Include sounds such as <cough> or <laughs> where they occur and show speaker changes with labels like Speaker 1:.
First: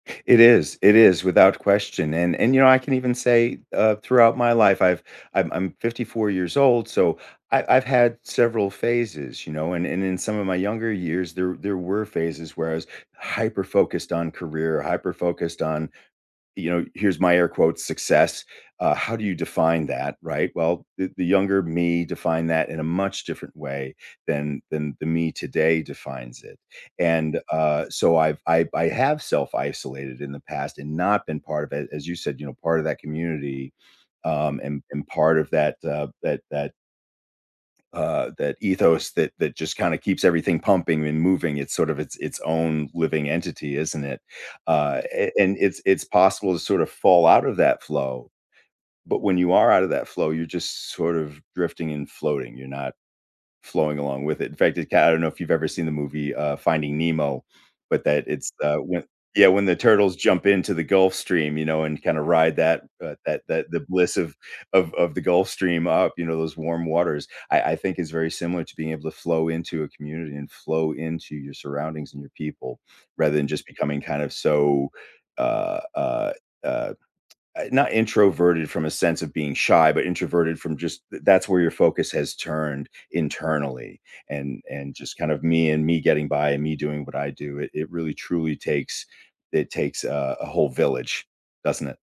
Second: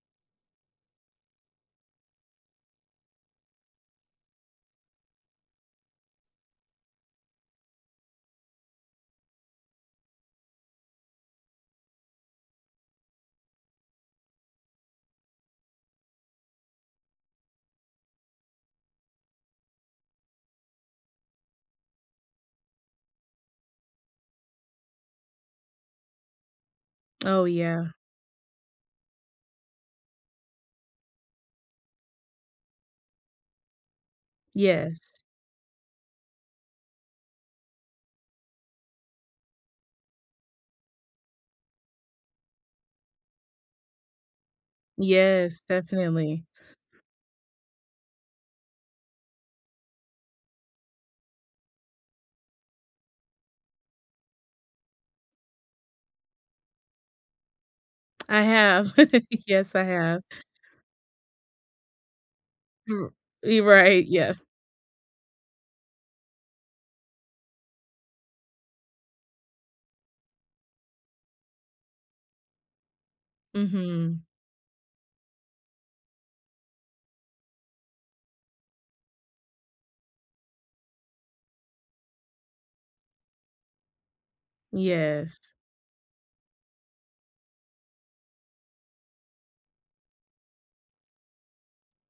Speaker 1: It is, it is without question, and and, you know, I can even say, uh, throughout my life, I've I'm I'm 54 years old, so I I've had several phases, you know? And and in some of my younger years, there there were phases where I was hyper focused on career, hyper focused on, you know, here's my air quotes, "Success," uh, how do you define that, right? Well, the the younger me define that in a much different way than than the me today defines it, and,
Speaker 2: Oh,
Speaker 1: uh,
Speaker 2: yeah.
Speaker 1: so, I've I I have self-isolated in the past and not been part of it as you said, you know, part of that community, um, and and
Speaker 2: Yes.
Speaker 1: part of that, uh, that that uh, that ethos that that just kinda keeps everything pumping and moving it's sort of its its own living entity, isn't it? Uh, a and
Speaker 2: Yes,
Speaker 1: it's it's
Speaker 2: definitely.
Speaker 1: possible to sort of fall out of that flow, but when you are outta that flow, you're just sort of drifting and floating, you're not flowing along with it, in fact, it g I don't know if you've ever seen the movie, uh, Finding Nemo, but that
Speaker 2: I
Speaker 1: it's the
Speaker 2: have.
Speaker 1: when
Speaker 2: <laughs>
Speaker 1: Yeah, when
Speaker 2: Yes,
Speaker 1: the
Speaker 2: I
Speaker 1: turtles
Speaker 2: have.
Speaker 1: jump into the Gulf Stream, you know, and kinda ride that,
Speaker 2: You're
Speaker 1: uh, that
Speaker 2: you're
Speaker 1: that the
Speaker 2: right,
Speaker 1: bliss
Speaker 2: yeah.
Speaker 1: of of of the Gulf Stream up, you know, those warm waters, I I think is very similar to being able to flow into a community, and flow into your surroundings and your people rather than just becoming kind
Speaker 2: Mhm.
Speaker 1: of so, uh, uh, uh not introverted from a sense of being shy, but introverted from just the that's where your focus has turned internally, and and just kind of
Speaker 2: Yes.
Speaker 1: me and me getting by and me doing what I do, it it really truly takes it takes a a whole village, doesn't it?